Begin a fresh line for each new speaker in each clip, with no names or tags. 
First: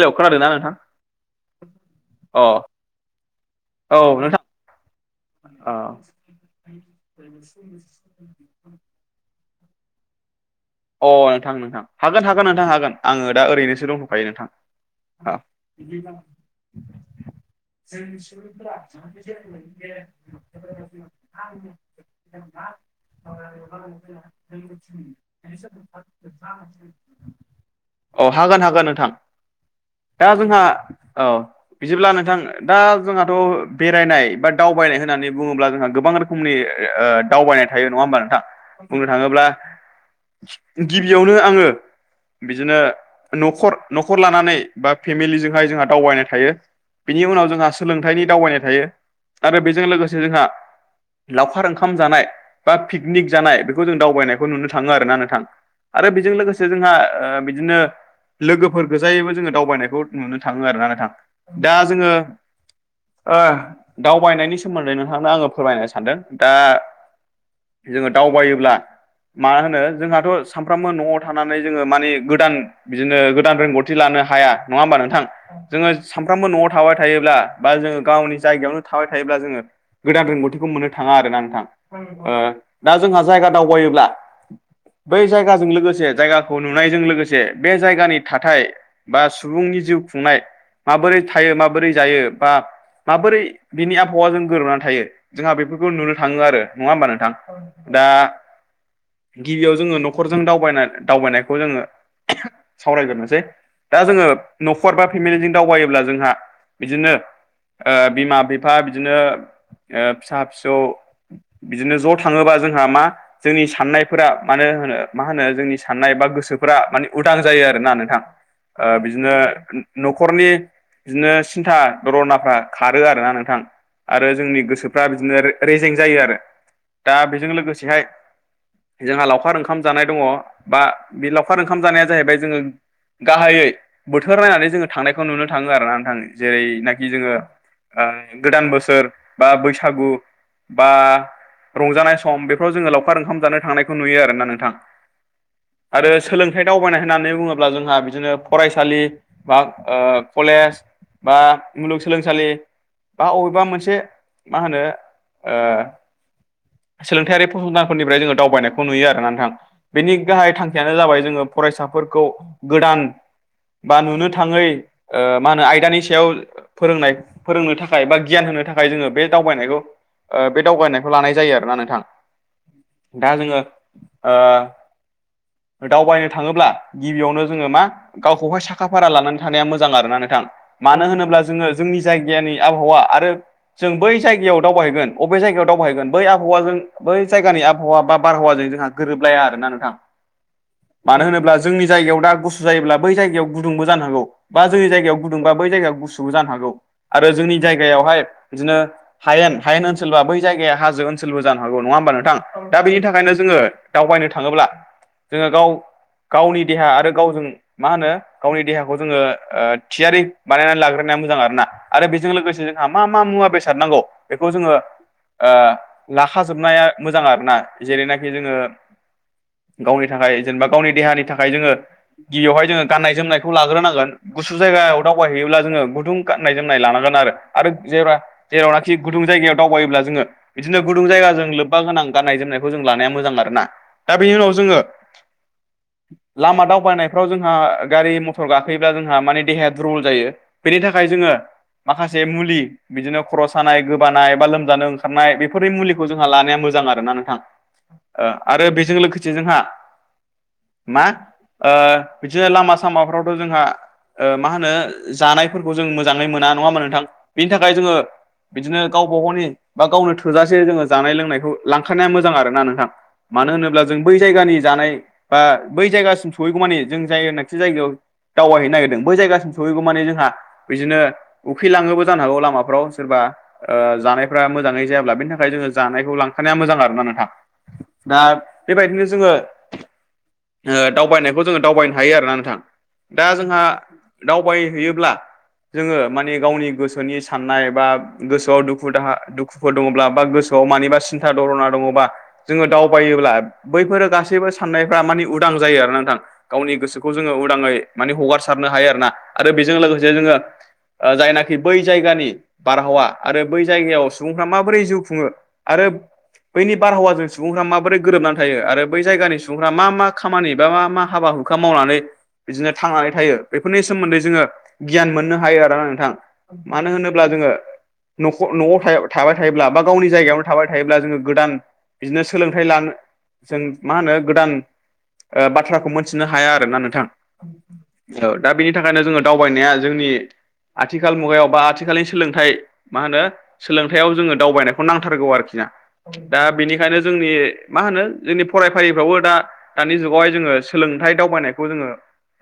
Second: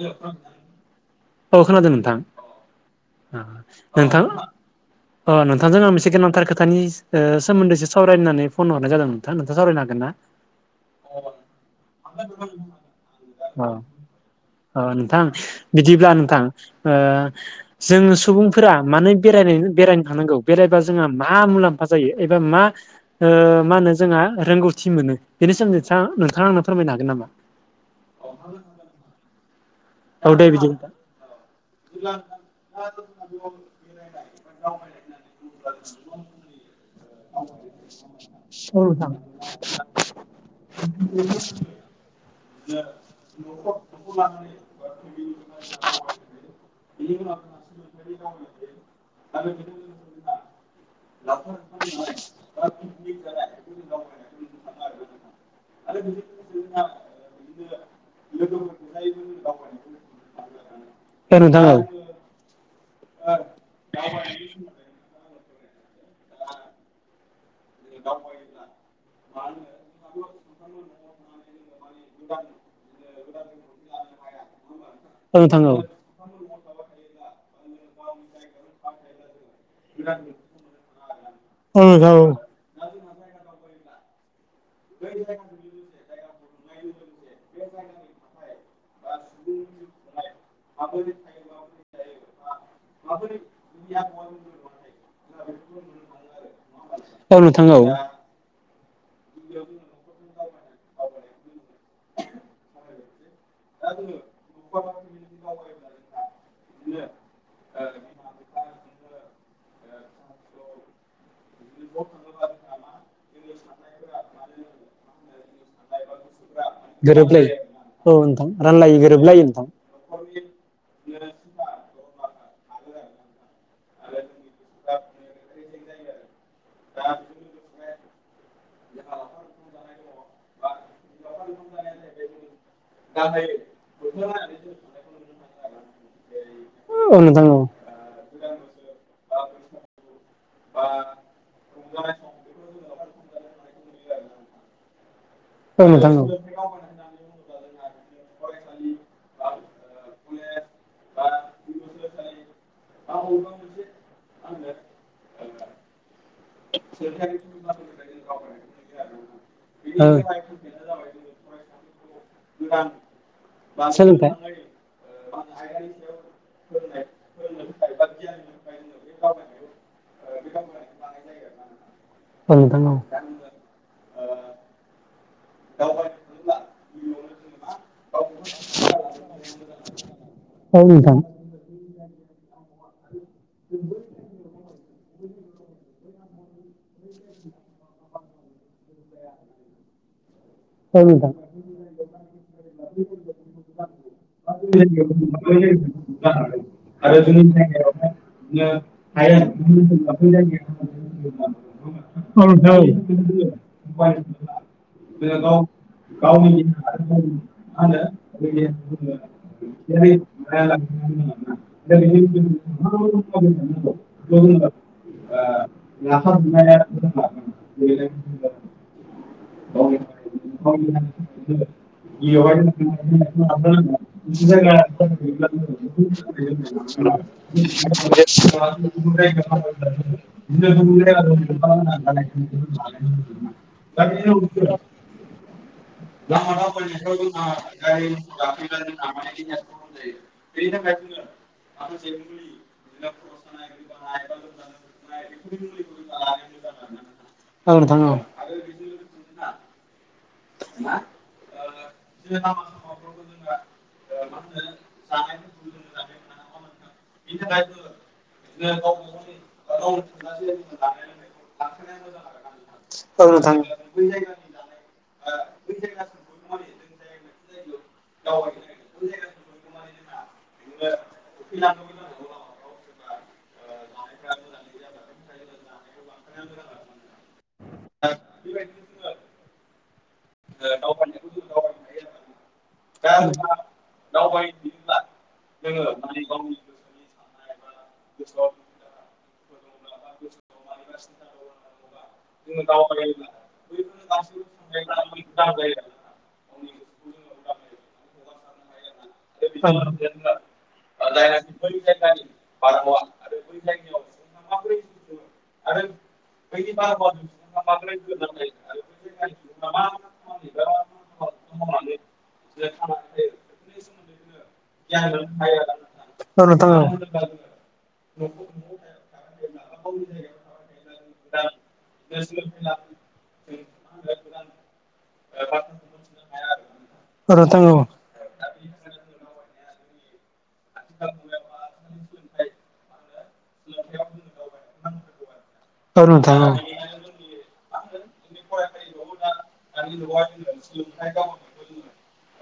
Hello खोनादोंना नोंथां
औ खोनादों नोंथां
अ औ
नोंथां
नोंथां
अ नोंथांजों आं मोनसे गोनांथार खोथानि सोमोन्दैसो सावराय सरायनानै फन हरनाय जादों नोंथां नोंथां सावरायनो हागोन ना
अ नोंथां नोंथां हागोन हागोन नोंथां हागोन आङो दा
अ
ओरैनोसो दं'खायो नोंथां
अ नोंथां बिदिब्ला नोंथां ओ जों सुबुंफोरा मानो बेराय बेराय थानांगौ बेरायबा जोंहा मा मुलाम्फा जायो एबा मा मा होनो जोंहा रोंगौथि मोनो बे सोमोदै नोंथाङा नोंथाङा आंनो फोरमायनो हागोन नामा
औ हागोन हागोन नोंथां दा
औ दे
जोंहा
बिदि नोंथां
औ बिदिब्ला नोंथां दा जोंहाथ' बेरायनाय बा दावबायनाय होननानै बुङोब्ला जोंहा गोबां रोखोमनि ओ दावबायनाय थायो नङा होमबा नोंथां
औ
बुंनो
नोंथां
थाङोब्ला गिबियावनो आङो बिदिनो न'खर न'खर लानानै बा फेमिलिजों हाय जोंहा दावबायनाय थायो बिनि उनाव जोंहा सोलोंथाइनि दावबायनाय थायो आरो बेजों लोगोसे जोंहा लावखार ओंखाम जानाय बा पिकनिक जानाय बेखौ जों दावबायनायखौ नुनो थाङो आरोना नों थां आरो बेजों लोगोसे जोंहा ओ बिदिनो लोगोफोर गोजायैबो जोङो दावबायनायखौ नुनो थाङो आरो ना नोंथां
औ नोंथां
दा
औ
जोङो ओ दावबायनायनि सोमोन्दै नोंथांनो आङो फोरमायनो सानदों दा जोङो दावबायोब्ला मा होनो जोंहा सानफ्रामबो न'आव थानानै जोङो माने गोदान बिदिनो गोदान रोंगौथि लानो हाया नङा होमबा नोंथां
औ औ
जोङो सानफ्रोमबो न'आव थाबाय थायोब्ला बा जोङो गावनि जायगायावनो थाबाय थायोब्ला जोङो गोदान रों रोंगौथिखौ मोननो थाङा आरोना नोंथां
औ औ
ओ दा जोंहा जायगा दावबायोब्ला बै जायगाजों लोगोसे जायगाखौ नुनायजों लोगोसे बे जायगानि थाथाय बा सुबुंनि जिउ खुंनाय माबोरै थायो माबोरै जायो बा माबोरै बिनि आबहावाजों गोरोबनानै थायो जोंहा बेफोरखौ नुनो थाङो आरो नङा होमबा
औ
नोंथां
औ
दा गिबियाव जोङो न'खरजों दावबाय दावबायनायखौ जोङो सावरायग्रोनोसै दा जोङो न'खर बा फेमिलिजों दावबायोब्ला जोंहा बिदिनो ओ बिमा - बिफा बिदिनो ओ फिसा - फिसौ बिदिनो ज' थाङोबा जोंहा मा जोंनि साननायफोरा मानो होनो मा होनो जोंनि साननाय बा गोसोफोरा माने उदां
गोरोबलायो
जायो आरो ना
औ
नोंथां। ओ
रानलायो
बिदिनो
गोरोबलायो नोंथां
न'खरनि बिदिनो सिन्था दरनाफ्रा खारो आरो ना नोंथां। आरो जोंनि गोसोफ्रा बिदिनो रेजें जायो आरो दा बेजों लोगोसेहाय जोंहा लावखार
[unintelligible]
ओंखाम जानाय दङ बा बे लावखार ओंखाम जानाया जाहैबाय जोङो गाहायै बोथोर नायनानै जोङो थांनायखौ नुनो थाङो आरो ना नोंथां जेरैनाखि
मोनो आरो। औ
जोङो
नोंथां औ
ओ गोदान बोसोर बा बैसागु बा रंजानाय सम बेफोराव जोङो लावखार ओंखाम जानो थांनायखौ नुयो आरोना नोंथां।
औ नोंथां
आरो
औ
सोलोंथाइ दावबायनाय होननानै बुङोब्ला जोंहा बिदिनो फरायसालि बा ओ कलेज बा मुलुगसोलोंसालि बा बबेबा मोनसे मा होनो ओ सोलोंथायारि फसंथानफोरनिफ्राय जोङो दावबायनायखौ नुयो आरोना नों बेनि गाहाय थांखियानो जाबाय जोङो फरायसाफोरखौ गोदान बा नुनो थाङै ओ मा होनो आयदानि सायाव फोरोंनाय फोरोंनो थाखाय बा गियान होनो थाखाय जोङो बे दावबायनायखौ ओ बे दावबायनाय लानाय जायो आरोना नोंथां
नोंथां औ नोंथां
दा जोङो ओ दावबायनो थाङोब्ला गिबियावनो जोङो मा गावखौहाय साखा फारा लानानै थानाया मोजां आरोना नोंथां।
औ
मानो
नोंथां
होनोब्ला जोङो जोंनि जायगानि आबहावा आरो जों बै जायगायाव दावबायहैगोन अबे जायगायाव दावबायैगोन बै आबहावाजों बै जायगानि आबहावा बा बारहावाजों जोंहा गोरोबलाया आरो ना नोंथां।
[inaudible]
मानो होनोब्ला जोंनि जायगायाव दा गुसु जायोब्ला बै जायगायाव गुदुंबो जानो हागौ बा जोंनि जायगायाव गुदुंबा बै जायायाव गुसु बो जानो हागौ आरो जोंनि जायगायावहाय बिदिनो हायेन हायेन ओनसोलबा बै जायगाया हाजो ओनसोलबो जानो हागौ नङा होमबा नोंथां दा बेनि थाखायनो जोङो दावबायनो थाङोब्ला जोङो गाव गावनि देहा आरो गावजों मा होनो गावनि देहाखौ जोङो ओ थियारि बानायनानै लाग्रोनाया मोजां आरोना आरो बेजों लोगोसे जोंहा मा मा मुवा बेसाद नांगौ बेखौ जोङो ओ लाखाजोबनाया मोजां आरो ना जेरैनाखि जोङो गावनि थाखाय जेनेबा गावनि देहानि थाखाय जोङो गिबियावहाय जोङो गाननाय जोमनायखौ लाग्रोनांगोन गुसु जायगायाव दावबाय हैैयोब्ला जोङो गुदुं गाननाय जोमनाय लानांगोन आरो जेब्ला जेरावनाखि गुदुं जायगायाव दावबायोब्ला जोङो बिदिनो गुदुं जायगाजों लोब्बा गोनां गाननाय जोमनायखौ जों लानाया मोजां आरो ना।
[unintelligible]
लामा दावबायनायफ्राव जोंहा गारि मथर गाखोयोब्ला जोंहा माने देहाया दुरबल जायो। बेनि थाखाय जोङो माखासे मुलि बिदिनो खर' सानाय, गोबानाय बा लोमजानो ओंखारनाय बेफोरनि मुलि जोंहा लानाया मोजां आरो ना नोंथां।
औ नोंथां औ।
आरो बेजों लोगोसे जोंहा मा ओ बिदिनो लामा सामाफ्रावथ' जोंहा ओ मा होनो जानायफोरखौ जों मोजाङै मोना नङा होनबा नोंथां बेनि थाखाय जोङो बिदिनो गावबा गावनि बा गावनो थोजासे जोङो जानाय लोंनायखौ लांखानाया मोजां आरो ना नोंथां।
औ
मानो होनोब्ला जों बै जायगानि जानाय बा बै जायगासिम सहैगौ मानि जों जायनाखि जायगायाव दावबाय हैैनो नागिरदों बै जायगासिम सहैगौ माने जोंहा बिदिनो उखैलाङोबो [unintelligible] जानायफ्रा मोजाङै जायाब्ला बेनिखायनो जों जानायखौ लांफानाया मोजां आरो ना नोंथां दा बेबायदिनो जोङो ओ दावबायनायखौ जोङो दावबायनो हायो आरोना नोंथां। दा जोंहा दावबायहैयोब्ला जोङो माने गावनि गोसोनि साननाय बा गोसोआव दुखु दाहा दुखु। दुखु दङब्ला बा गोसोआव मानिा सिन्था दरना दङबा जोङो दाव दावबायोब्ला बैफोर गासैबो साननायफ्रा मानि उदां जायो आरो नोंथां। गावनि गोसोखौ जोङो उदाङै माने हगारसारनो हायो आरोोना आरो बेजों लोगोसे जोङो ओ जायनाखि बै जायगानि बारहावा आरो बै जायगायाव सुबुंफ्रा माबोरै जिउ खुङो। आरो बैनि बारहावाजों सुबुंफ्रा मा गोरोबनानै थायो आरो बै जायगानि सुबुंफ्रा मा मा खामानि बा मा मा हाबा हुखा मावनानै बिदिनो थांनानै थायो। बेफोरनि सोमोन्दै जोङो गियान मोननो हायो आरोना नोंथां
नोंथां
मानो होनोब्ला जोङो नख न'आव थाबाय थायोब्ला बा गावनि जायगायावनो थाबाय थायोब्ला जोङो गोदान बिदिनो सोलों थाइ लानो जों मा होनो गोदान ओ बाथ्राखौ मोनथिनो हाया आरो ना नोंथां।
औ नोंथां औ
ओ दा बेनि थाखायनो जोङो दावबायनाया जोंनि आथिखाल मुगायाव बा आथिखालनि सोलोंथाइ मा होनो सोलोंथाइयाव जोङो दावबायनायखौ नांथारगौ आरोखि ना
औ नोंथां औ
दा बेनिखायनो जोंनि मा होनो जोंनि फरायफारिफ्रावबो दा दानि जुगावहाय जोङो सोलोंथाइ
नोंथां
दावबायनायखौ जोङो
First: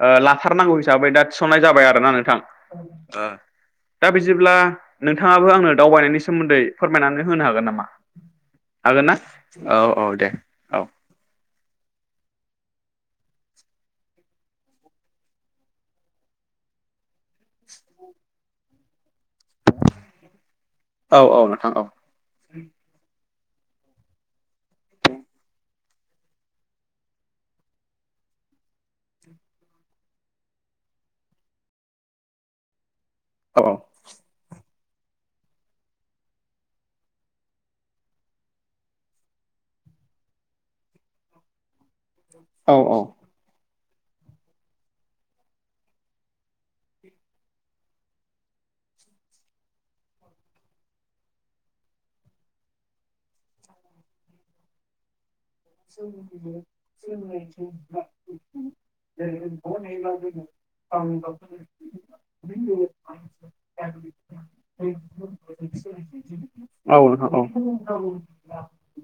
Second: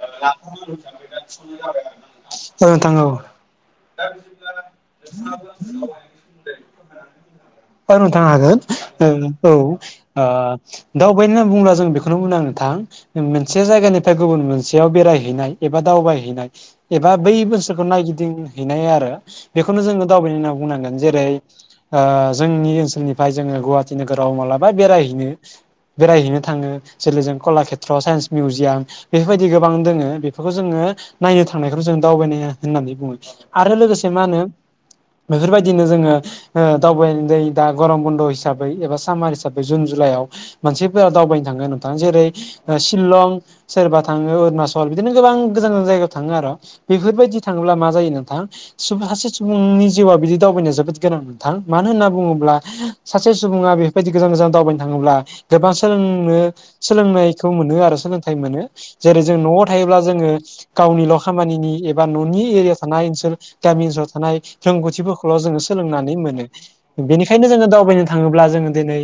ओ लाथारनांगौ हिसाबै दा थिसननाय जाबाय आरो ना नोंथां।
औ
दा बिदिब्ला नोंथाङाबो आंनो दावबायनायनि सोमोन्दै फोरमायनानै होनो हागोन नामा?
औ नोंथां हागोन
हागोन ना?
औ।
औ औ दे औ
दावबायदि होनना बुंब्ला जों बेखौनो होनां गोन नोंथां। मोनसे जायगानिफ्राय गुबुन मोनसेयाव बेरायहैनाय एबा दावबायहैनाय। एबा बै बोसोरखौ नायगिदिंहैनाय आरो बेखौनो जोङो दावबायनाय होन बुंनांगोन
औ
जेरै
औ नोंथां औ
ओ जोंनि ओनसोलनिफ्राय जोङो गुवाहाटि नोगोराव मालाबा बेरायहैनो। बेरायहैनो थाङो जेरै जों कलाकेत्रआव साइन्स मिउजियाम। बेफोरबायदि गोबां दोङो बेफोरखौ जोङो नायनो थांनायखौ जों दावबायनाया होननानै बुङो। आरो
औ
लोगोसे मा होनो बेफोरबायदिनो जोङो ओ दावबायनो दैै दा गरम बन्द' हिसाबै एबा सामार हिसाबै जुन जुलाइआव। मानसिफोरा दावबायनो थाङोना नोंथां जेरै
औ
ओ शिलं सोरबा थाङो अरुणाचल बिदिनो गोबां गोजान गोजान जायगायाव थाङो आरो बेफोरबायदि थाङोब्ला मा जायो नोंथां सासे सुबुंनि जिउआ बिदि दावबायनाया जोबोद गोनां नथां मानो होन बुङोब्ला सासे सुबुङा बेफोरबायदि गोजान गोजान दावबायनो थाङोब्ला। गोबां सोलोंनो सोलोंनायखौ मोनो आरो सोलोंथाइ मोनो जेरै जों न'आव थायोब्ला जोङो गावनिल' खामानिनि एबा न'नि एरियायाव थानाय ओनसोल गामि ओनसोलाव थानाय रोंगौथिफोरखौ खौल' जोङो सोलोंनानै मोनो।
औ नोंथां
बेनिखायनो जोङो दावबायनो थाङोब्ला जोङो दिनै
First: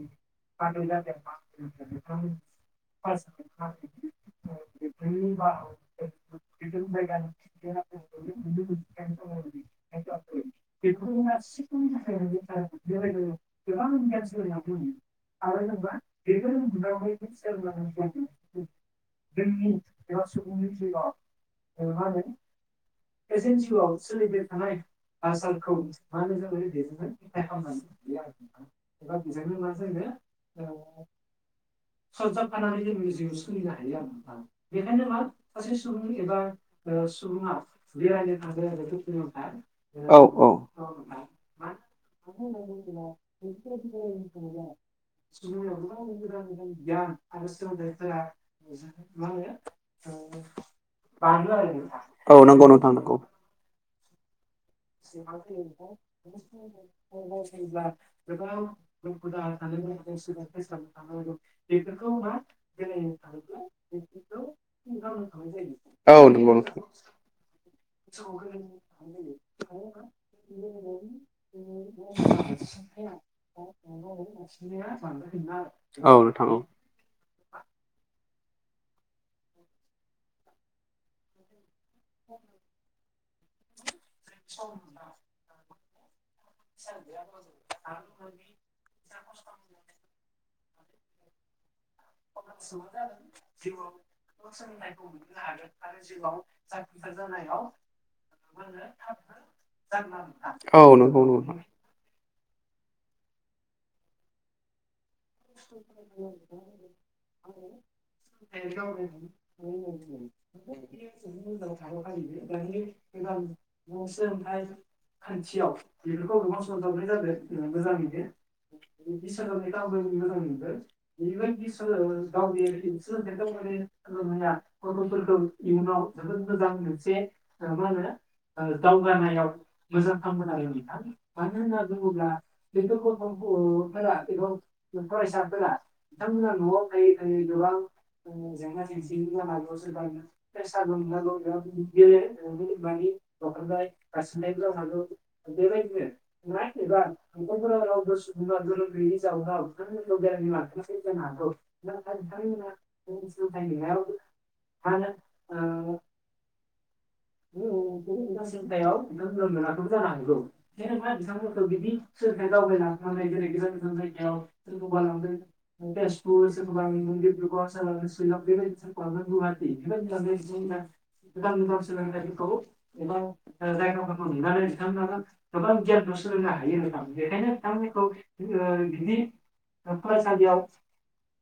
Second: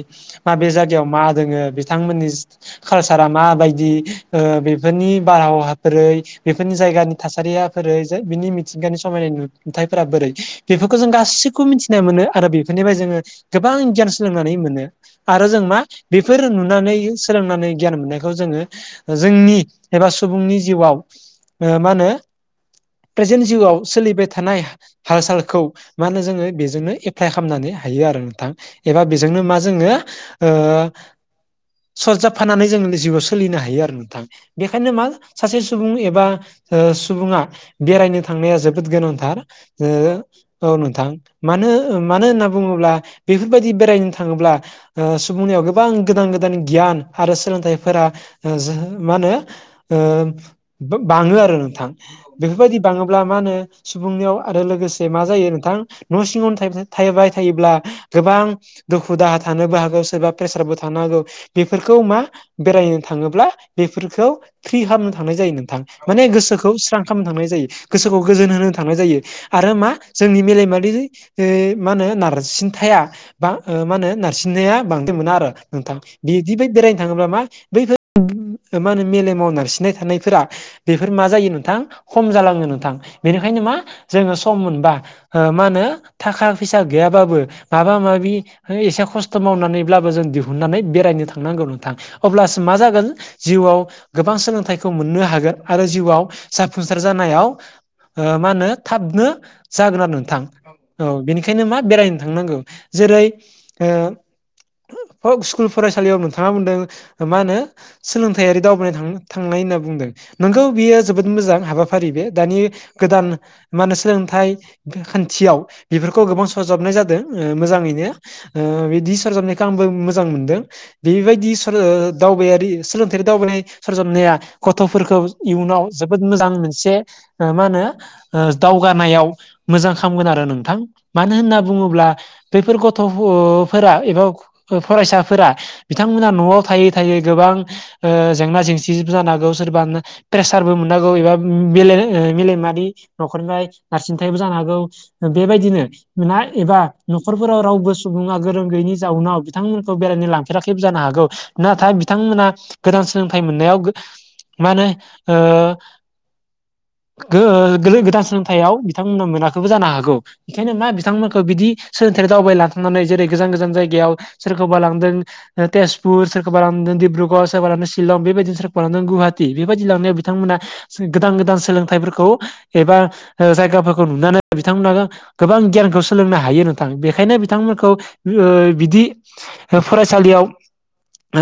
माबे जायगायाव मा दों बिथांमोननि कालसारा माबायदि ओ बेफोरनि बारहाव बोरै बेफोरनि जायगानि थासारिया बोरै बिनि मिथिंगानि समायना नुुथायफोरा बोरै। बेफोरखौ जों गाैखौबो मिथिनाय मोनो आरो बेफोरनि जोङो गोबां गियान सोलोंनानै मोनो आरो जों मा बेफोर नुनानै सोलोंनानै गियान मोननायखौ जोङो जोंनि एबा सुबुंनि जिउआव ओ मा होनो। प्रेजेन्ट जिउआव सोलिबाय थानाय हाल सालखौ मा होनो जोङो बेजोंनो एप्लाइ खालाम नानै हायो आरो नोंथां एबा बेजोंनो मा जोङो ओ सरजाबफानानै जों जिउआव सोलिनो हायो आरो नोंथां बेखायनो मा सासे सुबुं एबा ओ सुबुङा बेरायनो थांनाया जोबोद गोनांथार ओ औ नोंथां। मानो मानो होनना बुङोब्ला बेफोरबायदि बेरायनो थाङोब्ला ओ सुबुंनियाव गोबां गोदान गोदान गियान आरो सोलोंथाइफोरा ओजो मा होनो ओ बा-बाङो आरो नोंथां
औ नंगौ
बेफोरबायदि
नोंथां
बाङोब्ला मा होनो? सुबुंनियाव आरो लोगोसे मा जायो नोंथां न' सिङावनो थायोबाथाय बाय थायोब्ला गोबां दुखु दाहा थानोबो हागौ सोरबा प्रेसाराबबो थानो हागौ बेफोरखौ मा? बेरायनो थाङोब्ला बेफोरखौ फ्रि खालामनो थांनाय जायो नोंथां
औ
माने गोसोखौ स्रां खालामनो थांनाय जायो। गोसोखौ गोजोन होनो थांनाय जायो आरो मा जोंनि मेलेमारि ओ- नो नारसिनथाया बा ओ-मा होनो नारसिननया बांदाय मोना आरो नोंथां
नंगौ नोंथां
बिदि
औ
बेरायनो थाङोब्ला मा बै [unintelligible] मा होनो मेलेमाव नारसिननाय थानायफोरा बेफोर मा जायो नोंथां? खम जालाङो नोंथां बेनिखायनो मा जोङो सम मोनबा ओ मा होनो थाखा फैसा गैयाबाबो माबा माबि एसे खस्थ मावनानैब्लाबो जों दिहुननानै बेरायनो थांनांगौ नोंथां। अब्लासो मा जागोन जिउआव गोबां सोलोंथाइखौ मोननो हागोन आरो जिउआव जा फुंसार जानायाव ओ-मा होनो थाबनो जागोन आरो नोंथां। औ बेनिखायनो मा बेरायनो थांनांगौ जेरै ओ- हक स्कुल फरायसालियाव नोंथाङा बुंदों ओ-मा होनो सोलोंथायारि दावबाय थां-थांनाय होनना बुंदों। नंगौ बियो जोबोद मोजां हाबाफारि बे दानि गोदान मा होनो सोलोंथाइ खा-खान्थियाव बेफोरखौ गोबां‌ सरजाबनाय जादों ओ- मोजाङैनो। ओ-बिदि सरजाबनायखो आंबो मो मोजां मोनदों बेबायदि सर-दावबायारि सोलोंथायारि दावबायनाय सरजाबनाया गथ'फोरखौ इयुनाव जोबोद मोजां मोनसे ओ-मा होनो दावगानायाव। मोजां खालागोन आरो नोंथां मान मानो होनना बुङोब्ला बैफोर गथ'फोरा एबा फरायसाफोरा बिथांमोना नआव थायै थायै गोबां ओ- जेंना जेंसि जानो हांगौ सोरबा प्रेसारबो मोननो हागौ एबा मे-ओ-मेलेमारि नखरनिफ्राय नारसिनथायबो जानो हागौ। बेबायदिनो ना एबा नखरफोराव रावबो सुबुङा गोरों गैयैनि जाउनाव बिथांमोन बेरायनो लांफेराखैबो जानो हागौ नाथाय बिथांमोना गोदान सोलोंथाइ मोननायाव गो माने ओ- गो-ओ-गोदान सोलोंथायाइयाव बिथांमोना मोनाखैबो जानो हागौ। बेखायनो मा बिथांमोनखौ बिदि सोलोंथ दावबायलांथांनानै जेरै गोजान गोजान जायगायाव सोरखौबा लांदों। तेजपुर सोरखौबा लांदों डिब्रुगर सोरबा लांदों शिलं बेबायदिनो सोरखौबा लांदों गुवाहाटि बेबायदि लांनायाव बिथांमोना। गोदान गोदान सोलों
सोलोंफोरखौ एबा जायगाफोरखौ नुनानै
गोबां गियानखौ सोलोंनो हायो नोंथां बेखायनो बिथांमोनखौ ओ बिदि फरायसालियाव ओ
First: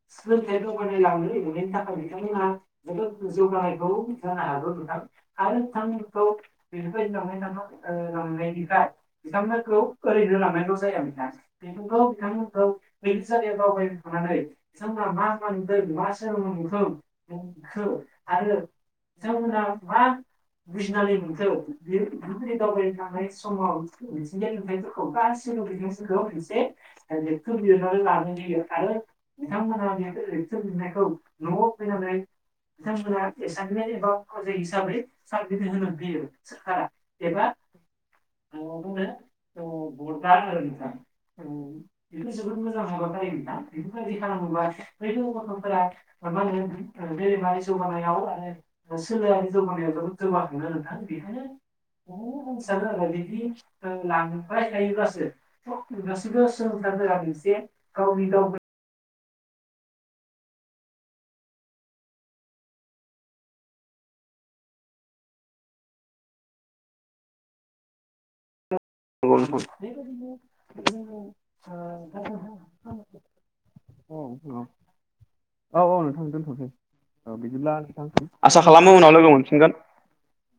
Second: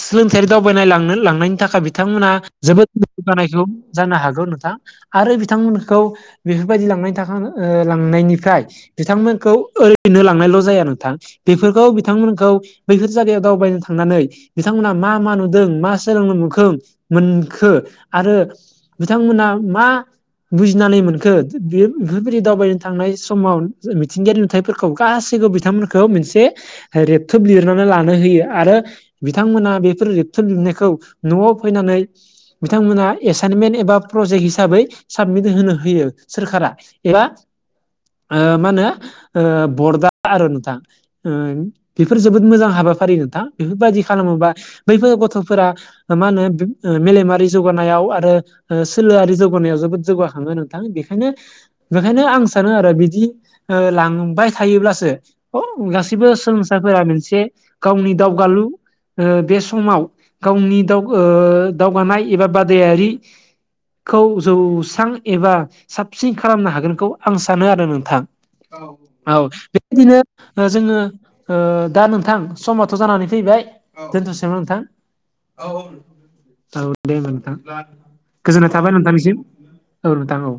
सोलोंथायारि दावबायनाय लांनो लांनायनि थाखाय बिथांमोना जोबोद जौगानायखौ जानो हा
जानो हागौ नोंथां। आरो
बेफोरबायदि लांनायनि थाखाय
[unintelligible]
ओ लांनायनिफ्राय बिथांमोनखौ ओरैनो लांनायल' जाया नोंथां बेफोरखौ बिथांमोनखौ। बैफोर जायगायाव दावबायनो थांनानै बिथांमोना मा मा नुदों मा सोलोंनो मोनखों। मोनखो आरो बिथांमोना मा बुजिनानै मोनखो? [unintelligible] बे दावबायनो थांनाय समाव मिथिंगायारि नुथायफोरखौ गासैखौबो बिथांमोनखौ मोनसे रेबथोब लिरनानै लानो होयो आरो बिथांमोना बेफोर रेबथोब लिरनायखौ न'आव फैनानै बिथांमोना एसाइनमेन्ट एबा प्रजेक्ट हिसाबै साबमिट होनो होयो सोरखारा एबा ओ-मा होनो बर्दा आरो नोंथां। बेफोर जोबोद मोजां हाबाफारि नोंथां बेफोरबायदि खालामोबा बैफोर गथ'फोरा मा होनो ओ-मेलेमारि जौगानायाव आरो ओ- सोलोआरि जौगानायाव जोबोद जौगाखाङो नोंथां बेखायनो बेखायनो आं सानो आरो बिदि ओ-लांबाय थायोब्लासो अ गासिबो सोलोंसाफोरा मोनसे गावनि दावगालु ओ‌ बे समाव गावनि दावगानाय एबा बादायारि खौ जौस्रां एबा साबसिन खालामनो हागोनखौ आं सानो आरो नोंथां। औ
नंगौ
औ
नोंथां
बेबायदिनो जोङो दा नोंथां समथ' जानानै फैबाय
औ
दोनथसेा नोंथां? औ औ दे होनोमबा
बिदिब्ला
नोंथां
आसा
गोजोननाय
खालामो
थाबाय
उनाव लोगो
नोंथांनिसिम।
मोनफिनगोन
औ नोंथां औ